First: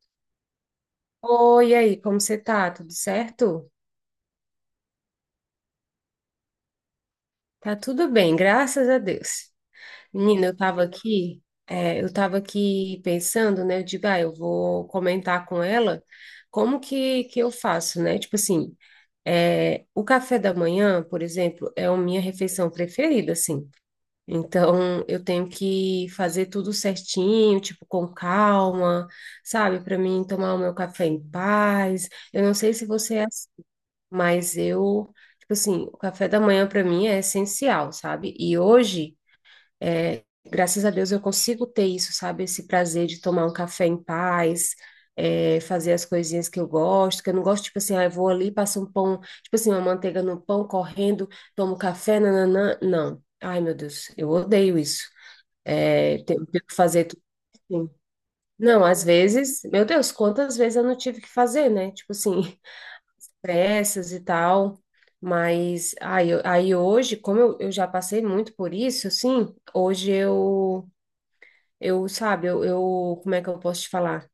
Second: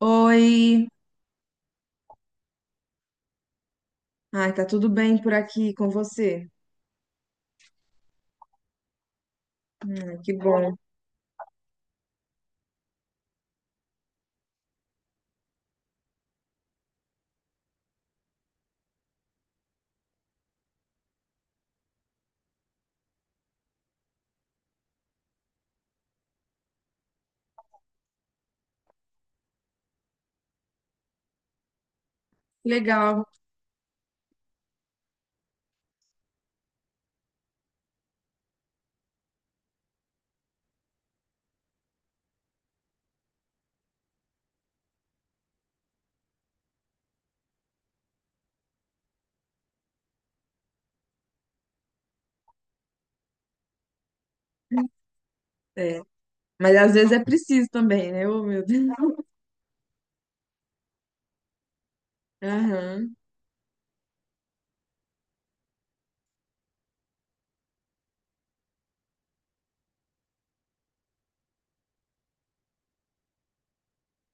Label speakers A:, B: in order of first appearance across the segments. A: Oi,
B: Oi, e aí, como você tá? Tudo certo?
A: ai, tá tudo bem por aqui com você?
B: Tá tudo bem, graças a Deus.
A: Ai, que
B: Menina, eu
A: bom,
B: tava aqui, eu tava aqui pensando, né? Eu digo, ah, eu vou comentar com ela como que eu faço, né? Tipo assim, o café da manhã, por exemplo, é a minha refeição preferida, assim. Então, eu tenho que fazer tudo certinho, tipo, com calma, sabe? Para mim tomar o meu café em paz. Eu não
A: que
B: sei se você
A: legal.
B: é. Mas eu, tipo assim, o café da manhã para mim é essencial, sabe? E hoje, graças a Deus, eu consigo ter isso, sabe? Esse prazer de tomar um café em paz, fazer as coisinhas que eu gosto, que eu não gosto, tipo assim, ah, eu vou ali, passo um pão, tipo assim, uma manteiga no pão, correndo, tomo café, nananã. Não. Ai, meu Deus, eu odeio isso.
A: É,
B: É, tenho que
A: mas às
B: fazer
A: vezes
B: tudo
A: é preciso
B: assim.
A: também, né? Ô, meu
B: Não,
A: Deus.
B: às vezes, meu Deus, quantas vezes eu não tive que fazer, né? Tipo assim,
A: Aham.
B: peças e tal. Mas aí, aí hoje, como eu já passei muito por isso, assim, hoje eu sabe, eu, como é que eu posso te falar?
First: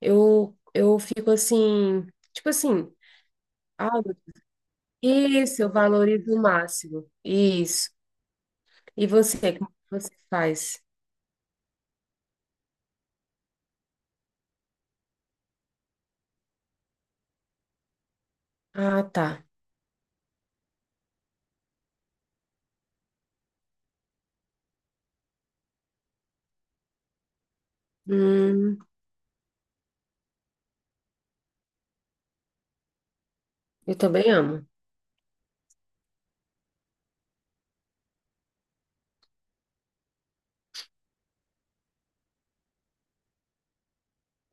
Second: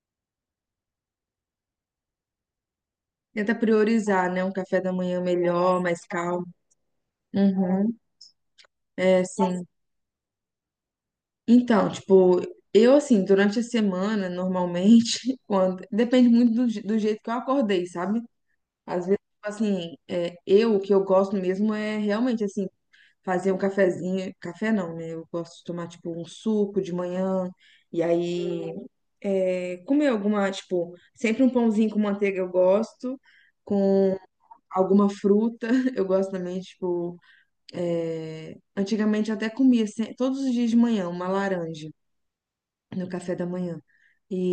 B: Eu fico assim, tipo assim,
A: Tenta
B: ah,
A: priorizar, né? Um café da manhã
B: isso, eu
A: melhor, mais
B: valorizo o
A: calmo.
B: máximo, isso.
A: Uhum.
B: E
A: É,
B: você,
A: sim.
B: como é que você faz?
A: Então, tipo, eu assim, durante a semana, normalmente, quando depende muito do, do jeito que eu acordei, sabe?
B: Ah,
A: Às vezes,
B: tá.
A: tipo assim, eu o que eu gosto mesmo é realmente assim fazer um cafezinho, café não, né? Eu gosto de tomar tipo um suco de manhã e aí
B: Hum,
A: comer alguma, tipo, sempre um pãozinho com manteiga eu gosto,
B: eu
A: com
B: também amo.
A: alguma fruta eu gosto também, tipo, antigamente eu até comia todos os dias de manhã uma laranja no café da manhã.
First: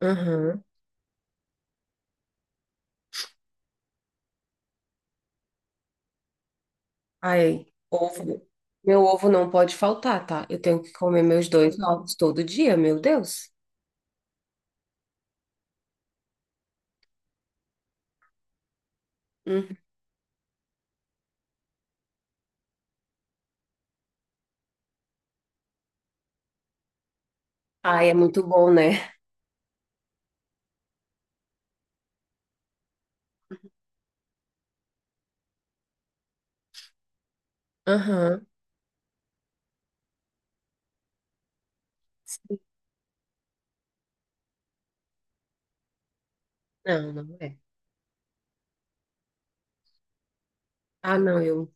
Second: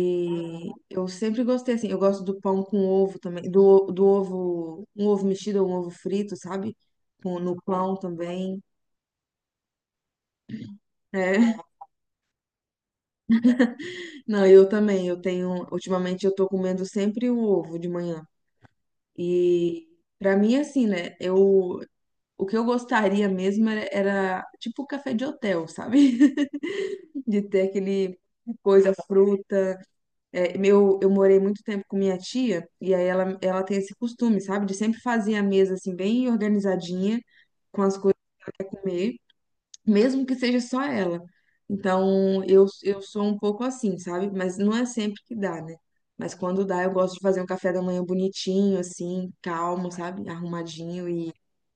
B: Aham.
A: eu sempre gostei assim, eu gosto do pão com ovo também, do ovo, um ovo mexido ou um ovo frito, sabe? Com- No
B: Aí,
A: pão
B: ovo.
A: também.
B: Meu ovo não pode faltar, tá? Eu tenho que comer meus
A: É.
B: dois ovos todo dia, meu Deus.
A: Não, eu também. Eu tenho. Ultimamente eu tô comendo sempre um ovo de manhã.
B: Uhum.
A: E pra mim, assim, né? Eu, o que eu gostaria mesmo era, era tipo café de hotel, sabe? De ter
B: Ai, é
A: aquele
B: muito bom,
A: coisa,
B: né?
A: fruta. É, meu, eu morei muito tempo com minha tia, e aí ela tem esse costume, sabe? De sempre fazer a mesa assim, bem organizadinha, com as coisas
B: Aham.
A: pra comer, mesmo que seja só ela. Então,
B: Sim.
A: eu sou um pouco assim, sabe? Mas não é sempre que dá, né? Mas quando dá, eu
B: Não,
A: gosto de
B: não
A: fazer um
B: é.
A: café da manhã bonitinho, assim, calmo, sabe? Arrumadinho.
B: Ah,
A: E.
B: não, eu.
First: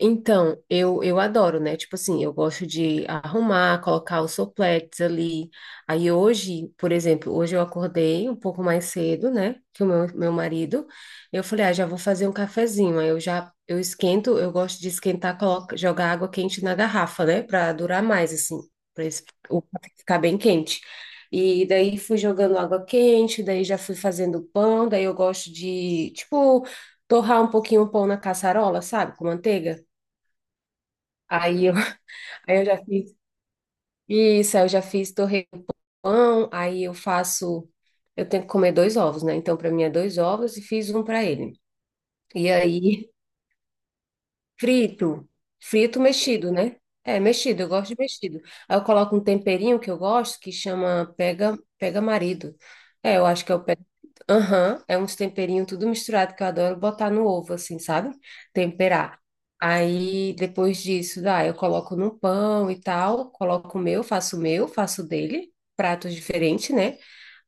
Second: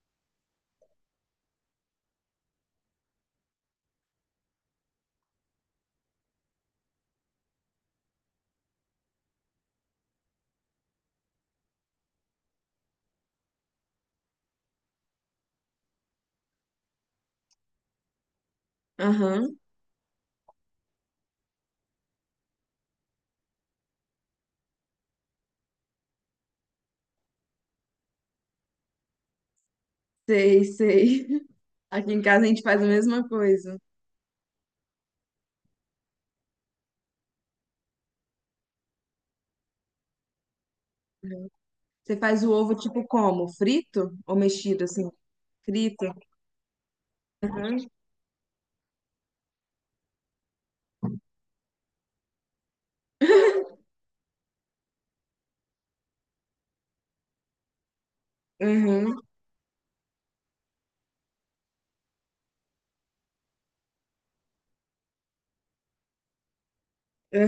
B: Então, eu adoro, né? Tipo assim, eu gosto de arrumar, colocar os sopletes ali. Aí hoje, por exemplo, hoje eu acordei um pouco mais cedo, né? Que o meu marido. Eu falei, ah, já vou fazer um cafezinho. Aí eu já, eu esquento, eu gosto de esquentar, coloca, jogar água quente na garrafa, né? Pra durar mais, assim, pra
A: Aham,
B: o café ficar bem quente. E daí fui jogando água quente, daí já fui fazendo pão, daí eu gosto de, tipo, torrar um pouquinho o pão na caçarola, sabe? Com manteiga.
A: sei, sei.
B: Aí eu,
A: Aqui em casa a
B: aí
A: gente
B: eu já
A: faz a
B: fiz
A: mesma coisa.
B: isso, aí eu já fiz torresmo com pão, aí eu faço, eu tenho que comer dois ovos, né? Então, para mim é dois ovos e fiz um para ele.
A: Você faz
B: E
A: o ovo tipo
B: aí
A: como? Frito ou mexido, assim?
B: frito. Frito
A: Frito?
B: mexido, né? É, mexido, eu
A: Aham,
B: gosto de mexido. Aí eu coloco um temperinho que eu gosto, que chama pega, pega marido. É, eu acho que é o pega. Aham, é uns temperinhos tudo misturado que eu adoro botar no ovo, assim, sabe?
A: aham,
B: Temperar. Aí depois disso, dá, eu coloco no pão e tal, coloco o meu, faço o meu, faço o dele, pratos diferentes, né?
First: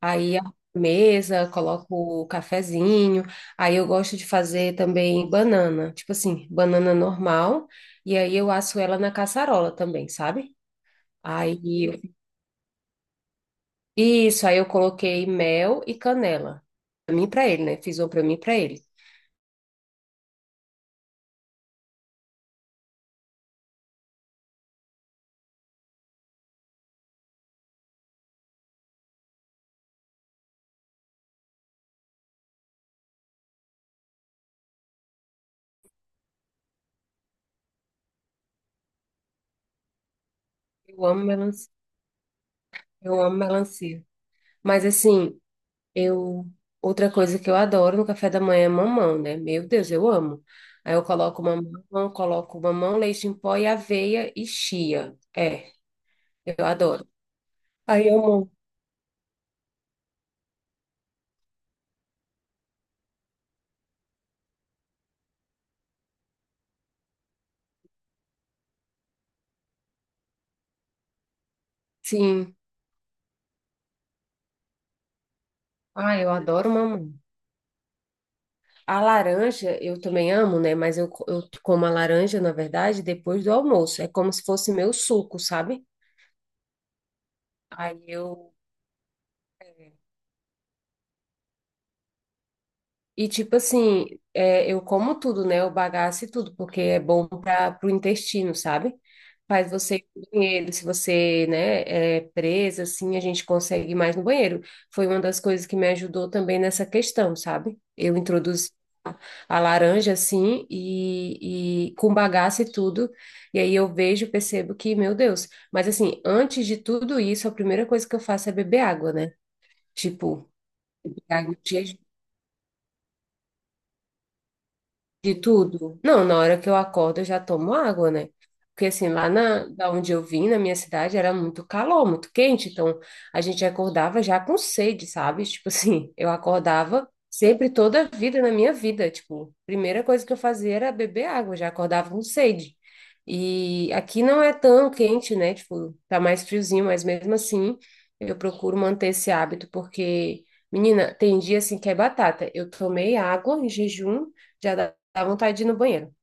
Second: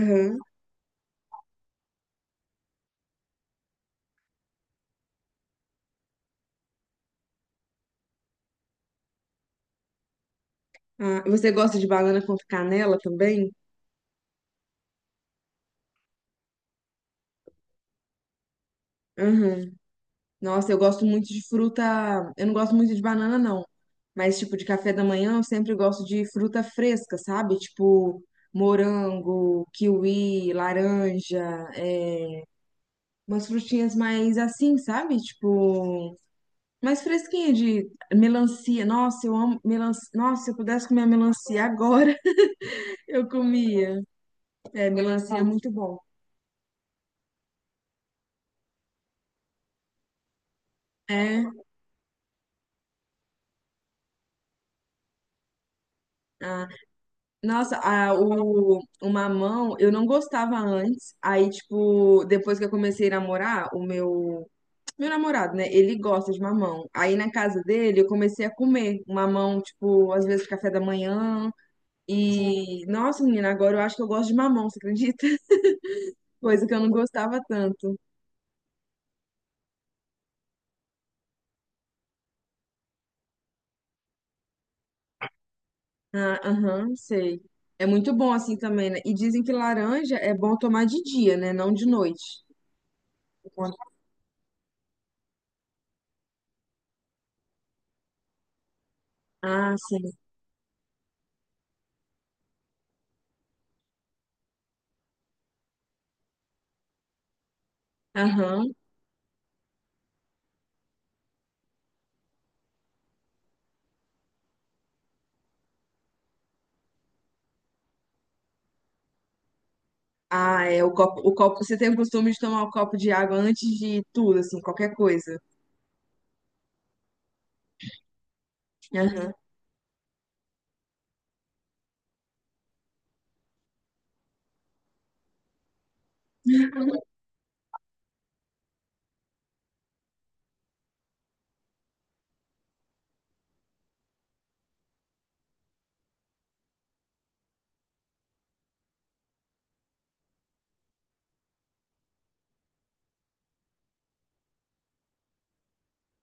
B: Aí a mesa, coloco o cafezinho. Aí eu gosto de fazer também banana, tipo assim, banana normal, e aí eu asso ela na caçarola também, sabe?
A: Ah, você
B: Aí,
A: gosta de banana com canela também?
B: isso, aí eu coloquei mel e canela. Pra mim e pra ele, né? Fiz uma pra mim e pra ele.
A: Aham. Nossa, eu gosto muito de fruta. Eu não gosto muito de banana, não. Mas, tipo, de café da manhã, eu sempre gosto de fruta fresca, sabe? Tipo, morango, kiwi, laranja, é, umas frutinhas mais assim, sabe? Tipo, mais fresquinha, de melancia. Nossa, eu amo melancia. Nossa, se eu pudesse comer
B: Eu
A: a
B: amo
A: melancia
B: melancia,
A: agora,
B: eu
A: eu
B: amo
A: comia.
B: melancia. Mas
A: É, melancia
B: assim,
A: é muito bom.
B: eu outra coisa que eu adoro no café da manhã é mamão, né? Meu Deus, eu amo. Aí eu
A: É,
B: coloco mamão, leite em pó e aveia e chia. É, eu adoro.
A: nossa,
B: Aí
A: a,
B: eu amo.
A: o, o mamão eu não gostava antes. Aí, tipo, depois que eu comecei a namorar, meu namorado, né? Ele gosta de mamão. Aí na casa dele eu comecei a comer mamão, tipo, às vezes café da manhã.
B: Sim.
A: E, nossa, menina, agora eu acho que eu gosto de mamão, você acredita?
B: Ah, eu
A: Coisa
B: adoro
A: que eu não
B: mamão.
A: gostava tanto.
B: A laranja eu também amo, né? Mas eu, eu como a laranja, na verdade, depois do almoço. É como se fosse meu suco, sabe?
A: Ah, aham, sei. É
B: Aí
A: muito bom
B: eu
A: assim também, né? E dizem que
B: é,
A: laranja é bom tomar de dia, né? Não de noite.
B: E tipo assim, eu como tudo, né? Eu bagaço e tudo, porque é bom para o intestino, sabe? Faz
A: Ah,
B: você
A: sim.
B: ir no banheiro, se você, né, é presa, assim, a gente consegue ir mais no banheiro. Foi uma das coisas que me ajudou também nessa questão, sabe? Eu introduzi
A: Aham.
B: a a laranja, assim, e com bagaço e tudo, e aí eu vejo, percebo que, meu Deus. Mas assim, antes de tudo isso, a primeira coisa que eu faço é beber água, né? Tipo,
A: Ah, é o copo, o
B: água
A: copo. Você
B: de
A: tem o costume de tomar o copo de água antes de tudo, assim, qualquer
B: De
A: coisa.
B: tudo? Não, na hora que eu acordo eu já tomo água, né? Porque assim,
A: Aham.
B: da onde eu vim, na minha cidade, era muito calor, muito quente, então a gente acordava já com sede, sabe? Tipo assim, eu acordava sempre toda a vida na minha vida, tipo, a primeira coisa que eu fazia era beber água, eu já acordava com sede. E aqui não é tão quente, né? Tipo, tá mais friozinho, mas mesmo assim, eu procuro manter esse hábito porque, menina, tem dia assim que é batata. Eu tomei água em jejum, já. Dá vontade de ir no banheiro.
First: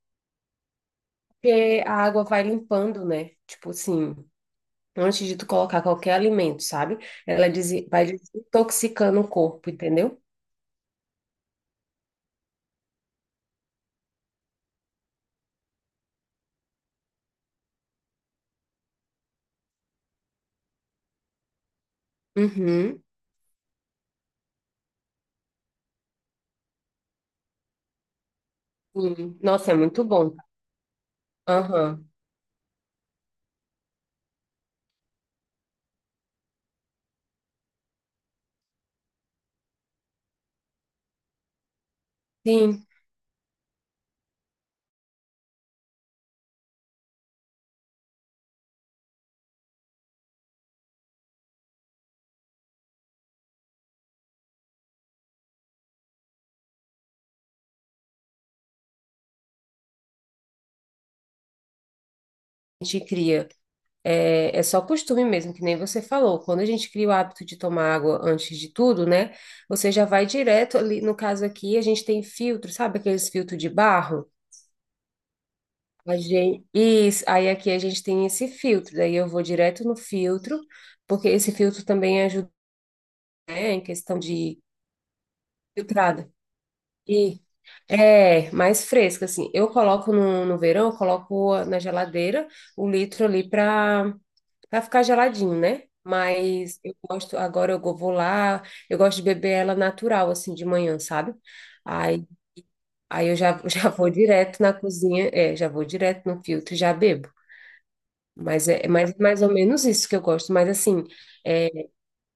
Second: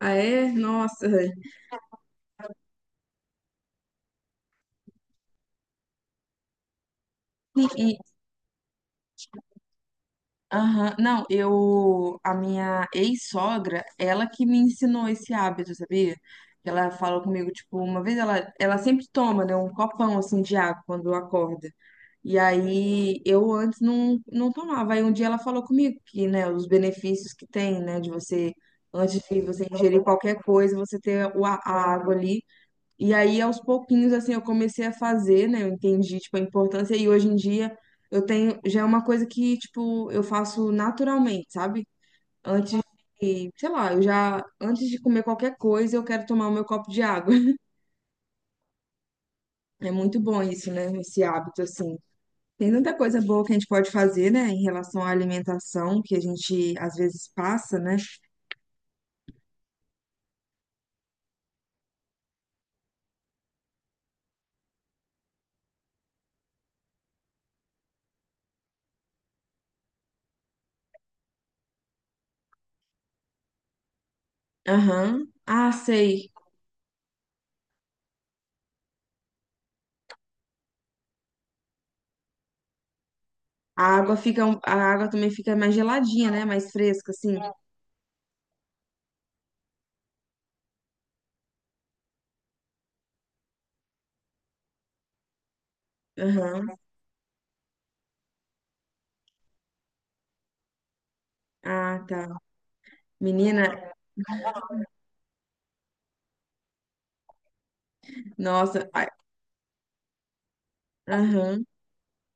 A: Ah, é? Nossa.
B: Porque a água vai limpando, né? Tipo assim, antes de tu colocar qualquer alimento, sabe? Ela vai desintoxicando o corpo, entendeu?
A: Aham, não, eu, a minha ex-sogra, ela que me ensinou esse hábito, sabia? Que ela falou comigo, tipo, uma vez ela sempre toma, né, um copão, assim, de água quando acorda. E
B: Uhum.
A: aí, eu antes não, não tomava. Aí um dia ela falou comigo que, né, os benefícios que tem, né, de você, antes
B: Sim.
A: de você
B: Nossa, é
A: ingerir
B: muito bom.
A: qualquer coisa, você ter o a
B: Aham.
A: água ali e aí, aos pouquinhos, assim, eu comecei a fazer, né? Eu entendi, tipo, a importância. E hoje em dia, eu tenho... Já é uma coisa que, tipo, eu faço naturalmente, sabe? Antes
B: Sim,
A: de... Sei lá, eu já... Antes de comer qualquer coisa, eu quero tomar o meu copo de água. É muito bom isso, né? Esse hábito, assim. Tem tanta coisa boa que a gente pode fazer, né? Em relação à alimentação, que a gente, às vezes, passa, né?
B: a gente cria. É, é só costume mesmo, que nem você falou. Quando a gente cria o hábito de tomar água antes de tudo, né? Você já vai direto ali. No caso aqui, a gente tem filtro, sabe aqueles filtros de barro?
A: Aham. Ah,
B: A
A: sei.
B: gente, isso, aí aqui a gente tem esse filtro, daí eu vou direto no filtro, porque esse filtro também ajuda, né, em
A: A água
B: questão
A: fica...
B: de
A: a água também fica mais
B: filtrada.
A: geladinha, né? Mais fresca, assim.
B: E é mais fresca, assim. Eu coloco no, no verão, eu coloco na geladeira o litro ali para para ficar geladinho, né?
A: Aham.
B: Mas eu gosto, agora eu vou lá, eu gosto de beber ela natural, assim, de manhã, sabe?
A: Ah,
B: Aí,
A: tá.
B: aí eu já, já
A: Menina,
B: vou direto na cozinha, é, já vou direto no filtro e já bebo. Mas é
A: nossa, ai,
B: mais, mais ou menos isso que eu gosto. Mas assim,
A: aham,
B: é,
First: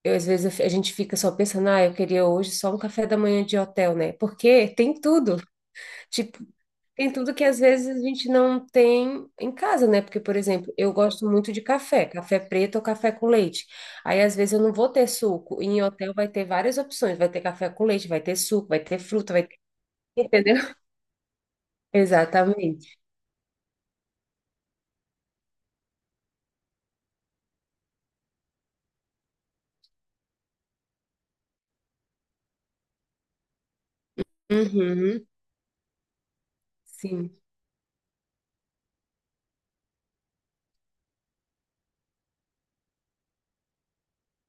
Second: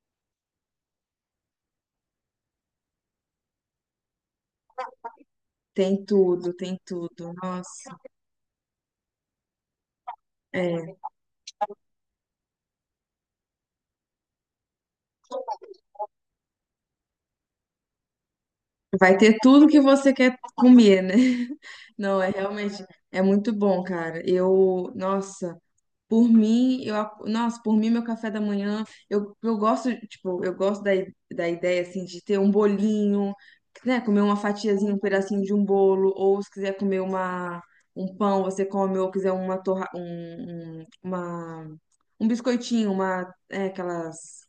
B: eu, às vezes eu a gente fica só pensando, ah, eu queria hoje só um café da manhã de hotel, né? Porque tem tudo.
A: tem
B: Tipo,
A: tudo, tem
B: tem
A: tudo.
B: tudo que às vezes
A: Nossa,
B: a gente não tem em casa, né? Porque, por exemplo, eu
A: é,
B: gosto muito de café, café preto ou café com leite. Aí, às vezes, eu não vou ter suco. E em hotel vai ter várias opções. Vai ter café com leite, vai ter suco, vai ter
A: vai
B: fruta,
A: ter
B: vai ter.
A: tudo que você quer
B: Entendeu?
A: comer, né? Não, é realmente,
B: Exatamente.
A: é muito bom, cara. Eu, nossa. Por mim, eu, nossa, por mim, meu café da manhã, eu gosto, tipo, eu gosto da, da ideia, assim, de ter um bolinho, né, comer uma fatiazinha, um
B: Uhum.
A: pedacinho de um bolo, ou se quiser comer
B: Sim.
A: uma, um pão, você come, ou quiser uma torra, uma, um biscoitinho, uma, é, aquelas,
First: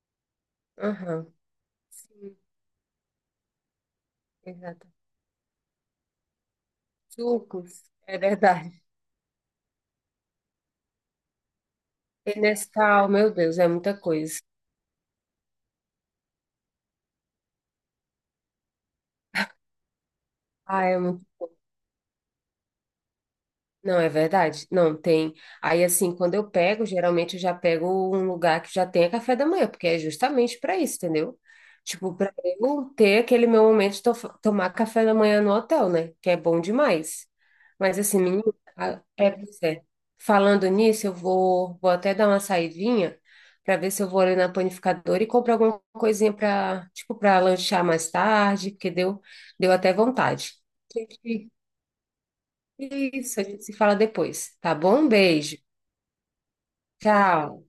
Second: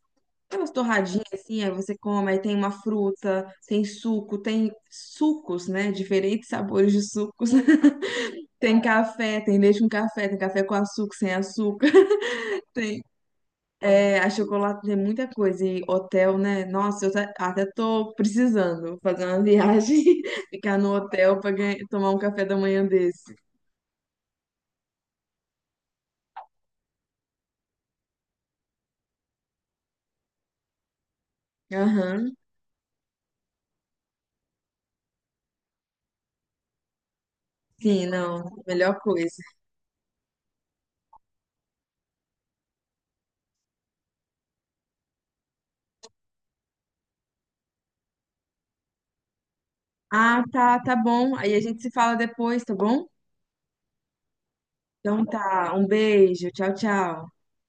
A: aquelas torradinhas,
B: Aham.
A: assim, aí você come,
B: Sim,
A: aí tem uma fruta, tem suco, tem
B: exato.
A: sucos, né, diferentes sabores de sucos,
B: Sucos. É
A: tem
B: verdade.
A: café, tem leite com café, tem café com açúcar, sem açúcar, tem
B: Nescau, meu Deus, é muita
A: é, a
B: coisa.
A: chocolate tem muita coisa e hotel, né? Nossa, eu até tô precisando fazer uma viagem, ficar
B: Ah,
A: no
B: é.
A: hotel para tomar um café da manhã desse.
B: Não, é verdade. Não tem. Aí, assim, quando eu pego, geralmente eu já pego um lugar que já tenha café da manhã, porque é justamente para isso, entendeu? Tipo, para
A: Aham,
B: eu ter aquele meu momento de tomar café da manhã no hotel, né? Que é bom demais. Mas,
A: sim,
B: assim,
A: não,
B: menina,
A: melhor coisa.
B: pois é. Falando nisso, eu vou, vou até dar uma saidinha para ver se eu vou ali na panificadora e comprar alguma coisinha para, tipo, para lanchar mais tarde, porque deu, deu até
A: Ah,
B: vontade.
A: tá, tá bom. Aí a gente se fala depois, tá bom?
B: Isso, a gente se fala depois, tá bom?
A: Então
B: Beijo.
A: tá, um beijo, tchau, tchau.
B: Tchau.